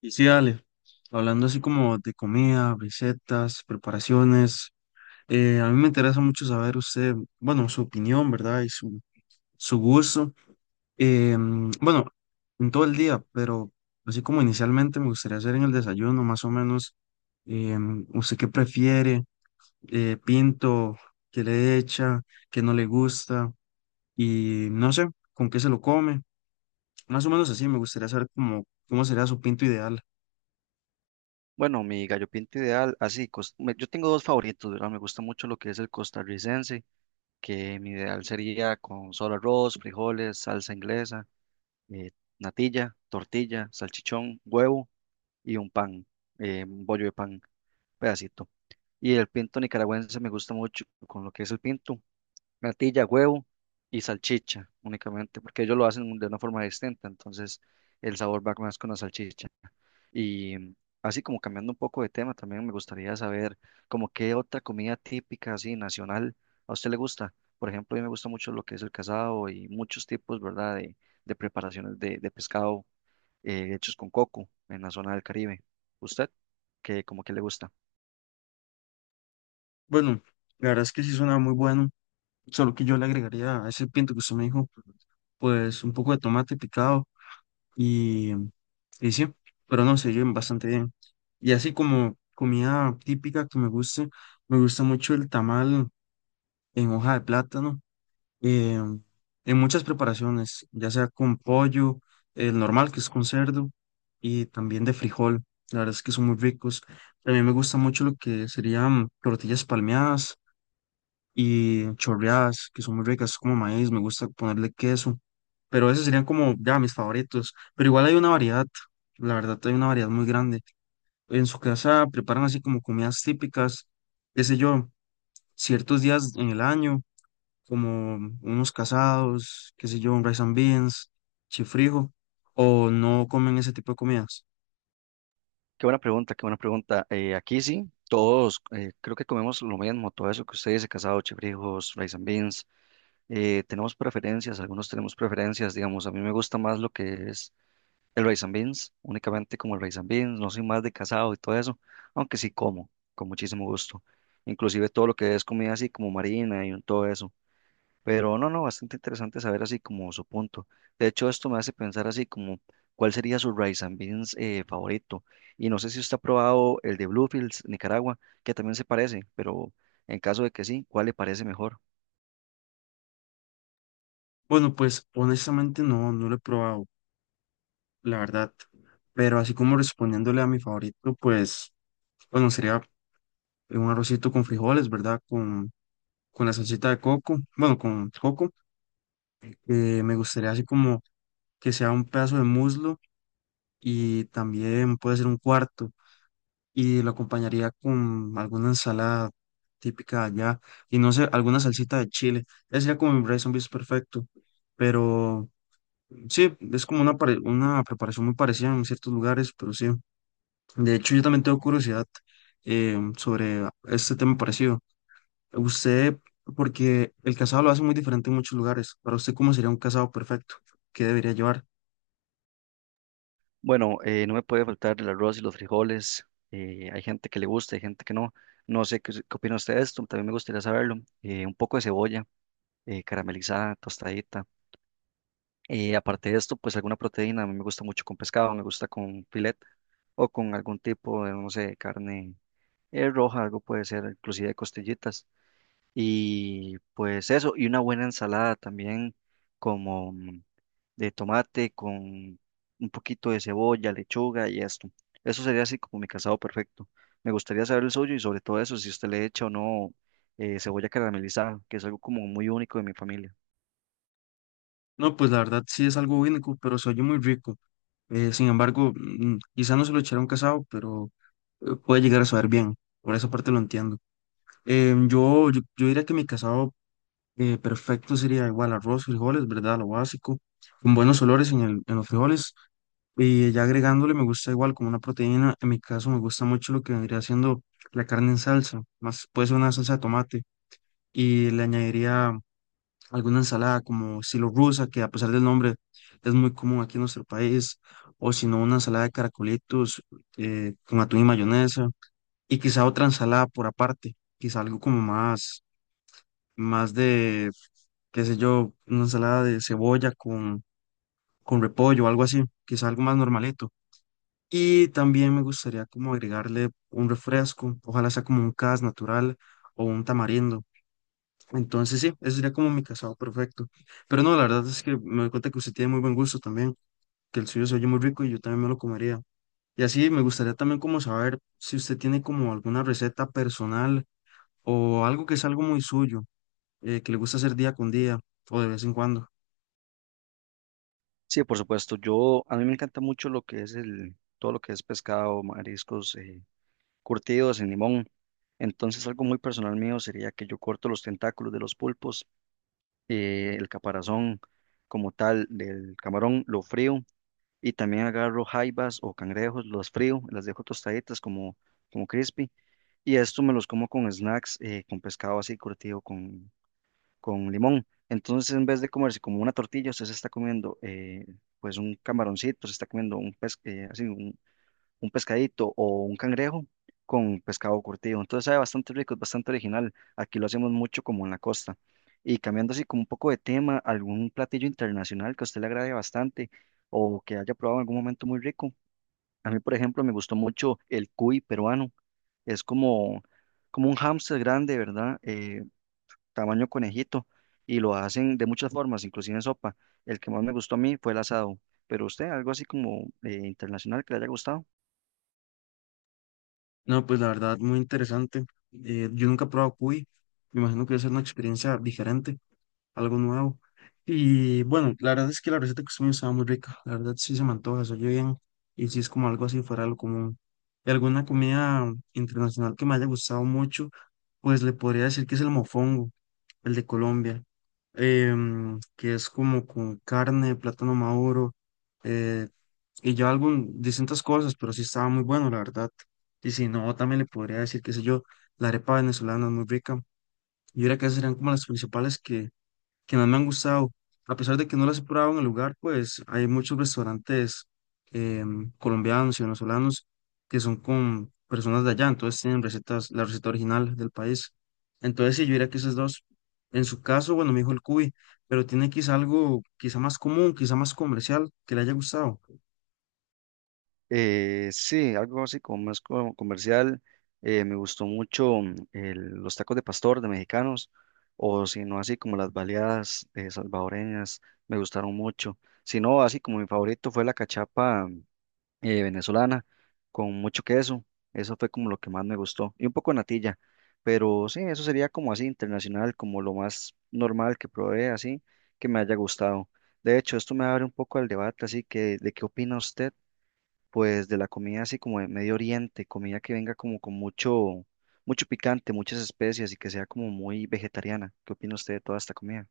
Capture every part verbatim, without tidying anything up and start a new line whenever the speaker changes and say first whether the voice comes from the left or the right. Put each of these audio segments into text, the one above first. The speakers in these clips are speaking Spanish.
left: Y sí, dale, hablando así como de comida, recetas, preparaciones, eh, a mí me interesa mucho saber usted, bueno, su opinión, ¿verdad? Y su, su gusto, eh, mm, bueno, en todo el día, pero así como inicialmente me gustaría hacer en el desayuno, más o menos, eh, mm, ¿usted qué prefiere? Eh, ¿pinto? ¿Qué le echa? ¿Qué no le gusta? Y no sé, ¿con qué se lo come? Más o menos así, me gustaría saber cómo, cómo sería su pinto ideal.
right: Bueno, mi gallo pinto ideal, así, cos- me- yo tengo dos favoritos, ¿verdad? Me gusta mucho lo que es el costarricense, que mi ideal sería con solo arroz, frijoles, salsa inglesa, eh, natilla, tortilla, salchichón, huevo y un pan, eh, un bollo de pan, pedacito. Y el pinto nicaragüense me gusta mucho con lo que es el pinto natilla, huevo y salchicha únicamente, porque ellos lo hacen de una forma distinta, entonces el sabor va más con la salchicha. Y mm, Así como cambiando un poco de tema, también me gustaría saber como qué otra comida típica así nacional a usted le gusta. Por ejemplo, a mí me gusta mucho lo que es el casado y muchos tipos, ¿verdad? De, de preparaciones de, de pescado eh, hechos con coco en la zona del Caribe. ¿Usted qué como que le gusta?
left: Bueno, la verdad es que sí suena muy bueno, solo que yo le agregaría a ese pinto que usted me dijo, pues un poco de tomate picado y, y sí, pero no, se llevan bastante bien. Y así como comida típica que me guste, me gusta mucho el tamal en hoja de plátano, eh, en muchas preparaciones, ya sea con pollo, el normal que es con cerdo, y también de frijol, la verdad es que son muy ricos. También me gusta mucho lo que serían tortillas palmeadas y chorreadas, que son muy ricas, como maíz, me gusta ponerle queso, pero esos serían como ya mis favoritos, pero igual hay una variedad, la verdad hay una variedad muy grande. En su casa preparan así como comidas típicas, qué sé yo, ciertos días en el año, como unos casados, qué sé yo, un rice and beans, chifrijo, o no comen ese tipo de comidas.
right: Qué buena pregunta, qué buena pregunta. Eh, aquí sí, todos eh, creo que comemos lo mismo, todo eso que ustedes dice, casado, chifrijos, rice and beans. Eh, tenemos preferencias, algunos tenemos preferencias, digamos, a mí me gusta más lo que es el rice and beans, únicamente como el rice and beans, no soy más de casado y todo eso, aunque sí como, con muchísimo gusto. Inclusive todo lo que es comida así como marina y todo eso. Pero no, no, bastante interesante saber así como su punto. De hecho, esto me hace pensar así como cuál sería su rice and beans eh, favorito. Y no sé si usted ha probado el de Bluefields, Nicaragua, que también se parece, pero en caso de que sí, ¿cuál le parece mejor?
left: Bueno, pues honestamente no, no lo he probado, la verdad, pero así como respondiéndole a mi favorito, pues... Bueno, sería un arrocito con frijoles, ¿verdad? Con, con la salsita de coco, bueno, con coco. Eh, me gustaría así como que sea un pedazo de muslo y también puede ser un cuarto y lo acompañaría con alguna ensalada típica de allá y no sé, alguna salsita de chile. Ese sería como mi rice and beans perfecto, pero sí, es como una, pare- una preparación muy parecida en ciertos lugares, pero sí. De hecho, yo también tengo curiosidad eh, sobre este tema parecido. Usted, porque el casado lo hace muy diferente en muchos lugares. Para usted, ¿cómo sería un casado perfecto? ¿Qué debería llevar?
right: Bueno, eh, no me puede faltar el arroz y los frijoles. Eh, hay gente que le gusta, hay gente que no. No sé qué, qué opina usted de esto, también me gustaría saberlo. Eh, un poco de cebolla eh, caramelizada, tostadita. Y aparte de esto, pues alguna proteína, a mí me gusta mucho con pescado, me gusta con filet o con algún tipo de, no sé, carne eh, roja, algo puede ser, inclusive costillitas. Y pues eso, y una buena ensalada también como mm, de tomate con un poquito de cebolla, lechuga y esto. Eso sería así como mi casado perfecto. Me gustaría saber el suyo y sobre todo eso, si usted le echa o no eh, cebolla caramelizada, que es algo como muy único de mi familia.
left: No, pues la verdad sí es algo único, pero se oye muy rico. Eh, sin embargo, mm, quizá no se lo echará un casado, pero eh, puede llegar a saber bien. Por esa parte lo entiendo. Em, yo, yo, yo diría que mi casado eh, perfecto sería igual arroz, frijoles, ¿verdad? Lo básico, con buenos olores en el, en los frijoles. Y ya agregándole, me gusta igual como una proteína. En mi caso, me gusta mucho lo que vendría siendo la carne en salsa, más puede ser una salsa de tomate. Y le añadiría alguna ensalada como estilo rusa, que a pesar del nombre es muy común aquí en nuestro país. O si no, una ensalada de caracolitos eh, con atún y mayonesa. Y quizá otra ensalada por aparte, quizá algo como más, más de, qué sé yo, una ensalada de cebolla con, con repollo, algo así, quizá algo más normalito. Y también me gustaría como agregarle un refresco, ojalá sea como un cas natural o un tamarindo. Entonces sí, ese sería como mi casado perfecto. Pero no, la verdad es que me doy cuenta que usted tiene muy buen gusto también, que el suyo se oye muy rico y yo también me lo comería. Y así me gustaría también como saber si usted tiene como alguna receta personal o algo que es algo muy suyo, eh, que le gusta hacer día con día o de vez en cuando.
right: Sí, por supuesto. Yo, a mí me encanta mucho lo que es el, todo lo que es pescado, mariscos, eh, curtidos en limón. Entonces, algo muy personal mío sería que yo corto los tentáculos de los pulpos, eh, el caparazón como tal del camarón, lo frío y también agarro jaibas o cangrejos, los frío, las dejo tostaditas como, como crispy y esto me los como con snacks, eh, con pescado así curtido, con limón. Entonces, en vez de comerse como una tortilla, usted se está comiendo eh, pues un camaroncito, se está comiendo un, pes- eh, así, un, un pescadito o un cangrejo con pescado curtido. Entonces, sabe bastante rico, es bastante original. Aquí lo hacemos mucho como en la costa. Y cambiando así como un poco de tema, algún platillo internacional que a usted le agrade bastante o que haya probado en algún momento muy rico. A mí, por ejemplo, me gustó mucho el cuy peruano. Es como, como un hámster grande, ¿verdad? Eh, tamaño conejito, y lo hacen de muchas formas, inclusive en sopa. El que más me gustó a mí fue el asado, pero usted, algo así como eh, internacional que le haya gustado.
left: No, pues la verdad, muy interesante. Eh, yo nunca he probado cuy, me imagino que debe ser una experiencia diferente. Algo nuevo. Y bueno, la verdad es que la receta que usted me dio estaba muy rica, la verdad sí se me antoja, se oye bien y sí es como algo así fuera de lo común. Y alguna comida internacional que me haya gustado mucho, pues le podría decir que es el mofongo, el de Colombia, em, que es como con carne, plátano maduro eh, y ya algún, distintas cosas, pero sí estaba muy bueno, la verdad. Y si no, también le podría decir, qué sé yo, la arepa venezolana es muy rica. Yo diría que esas serían como las principales que más me han gustado. A pesar de que no las he probado en el lugar, pues hay muchos restaurantes em, colombianos y venezolanos que son con personas de allá, entonces tienen recetas, la receta original del país. Entonces, sí, yo diría que esas dos. En su caso, bueno, me dijo el cuy, pero tiene quizá algo, quizá más común, quizá más comercial, que le haya gustado.
right: Eh, sí, algo así como más co- comercial. Eh, me gustó mucho mm, el- los tacos de pastor de mexicanos, o si no, así como las baleadas eh, salvadoreñas, me gustaron mucho. Si no, así como mi favorito fue la cachapa eh, venezolana con mucho queso. Eso fue como lo que más me gustó. Y un poco de natilla. Pero sí, eso sería como así internacional, como lo más normal que probé, así que me haya gustado. De hecho, esto me abre un poco al debate, así que ¿de qué opina usted? Pues de la comida así como de Medio Oriente, comida que venga como con mucho, mucho picante, muchas especias y que sea como muy vegetariana. ¿Qué opina usted de toda esta comida?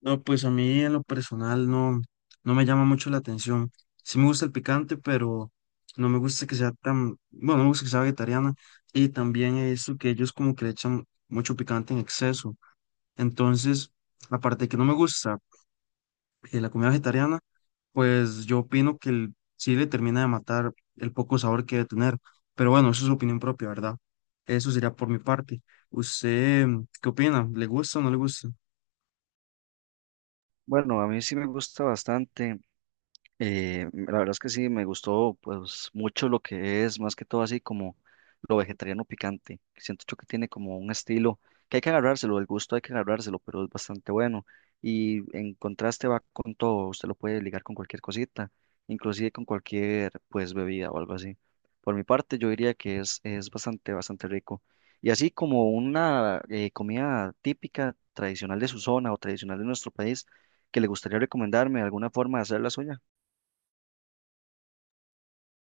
left: No, pues a mí en lo personal no, no me llama mucho la atención. Sí me gusta el picante, pero no me gusta que sea tan, bueno, no me gusta que sea vegetariana. Y también he que ellos como que le echan mucho picante en exceso. Entonces, aparte de que no me gusta eh, la comida vegetariana, pues yo opino que el- sí le termina de matar el poco sabor que debe tener. Pero bueno, eso es su opinión propia, ¿verdad? Eso sería por mi parte. ¿Usted mm, qué opina? ¿Le gusta o no le gusta?
right: Bueno, a mí sí me gusta bastante. Eh, la verdad es que sí, me gustó pues mucho lo que es, más que todo así como lo vegetariano picante. Siento yo que tiene como un estilo que hay que agarrárselo, el gusto hay que agarrárselo, pero es bastante bueno. Y en contraste va con todo, usted lo puede ligar con cualquier cosita, inclusive con cualquier pues bebida o algo así. Por mi parte yo diría que es, es bastante, bastante rico. Y así como una eh, comida típica, tradicional de su zona o tradicional de nuestro país, que le gustaría recomendarme alguna forma de hacer la suya.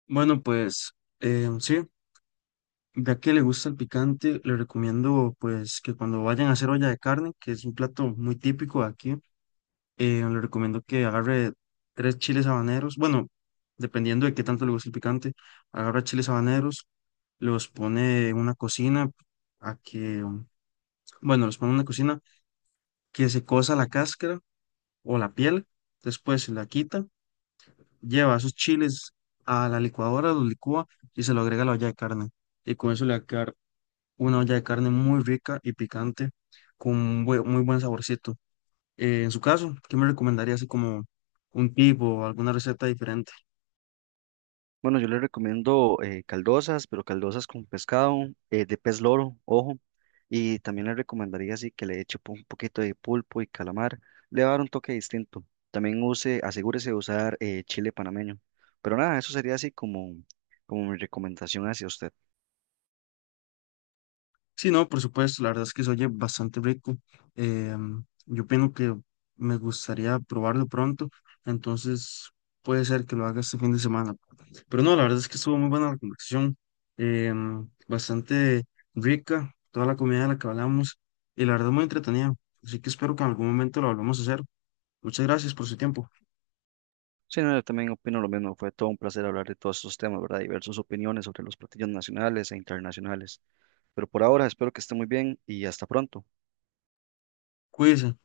left: Bueno, pues eh, sí. Ya que le gusta el picante, le recomiendo pues que cuando vayan a hacer olla de carne, que es un plato muy típico de aquí, eh, le recomiendo que agarre tres chiles habaneros, bueno, dependiendo de qué tanto le guste el picante, agarra chiles habaneros, los pone en una cocina a que, um, bueno, los pone en una cocina que se cosa la cáscara o la piel, después se la quita, lleva esos chiles a la licuadora, los licúa y se lo agrega a la olla de carne. Y con eso le va a quedar una olla de carne muy rica y picante con un bue- muy buen saborcito. Eh, en su caso, ¿qué me recomendaría así como un tip o alguna receta diferente?
right: Bueno, yo le recomiendo eh, caldosas, pero caldosas con pescado, eh, de pez loro, ojo. Y también le recomendaría así que le eche po- un poquito de pulpo y calamar. Le va a dar un toque distinto. También use, asegúrese de usar eh, chile panameño. Pero nada, eso sería así como, como mi recomendación hacia usted.
left: Sí, no, por supuesto, la verdad es que se oye bastante rico. Eh, yo opino que me gustaría probarlo pronto, entonces puede ser que lo haga este fin de semana. Pero no, la verdad es que estuvo muy buena la conversación, eh, bastante rica, toda la comida de la que hablamos y la verdad muy entretenida. Así que espero que en algún momento lo volvamos a hacer. Muchas gracias por su tiempo.
right: Sí, no, yo también opino lo mismo. Fue todo un placer hablar de todos estos temas, ¿verdad? Diversas opiniones sobre los platillos nacionales e internacionales. Pero por ahora espero que esté muy bien y hasta pronto.
left: Cuídese.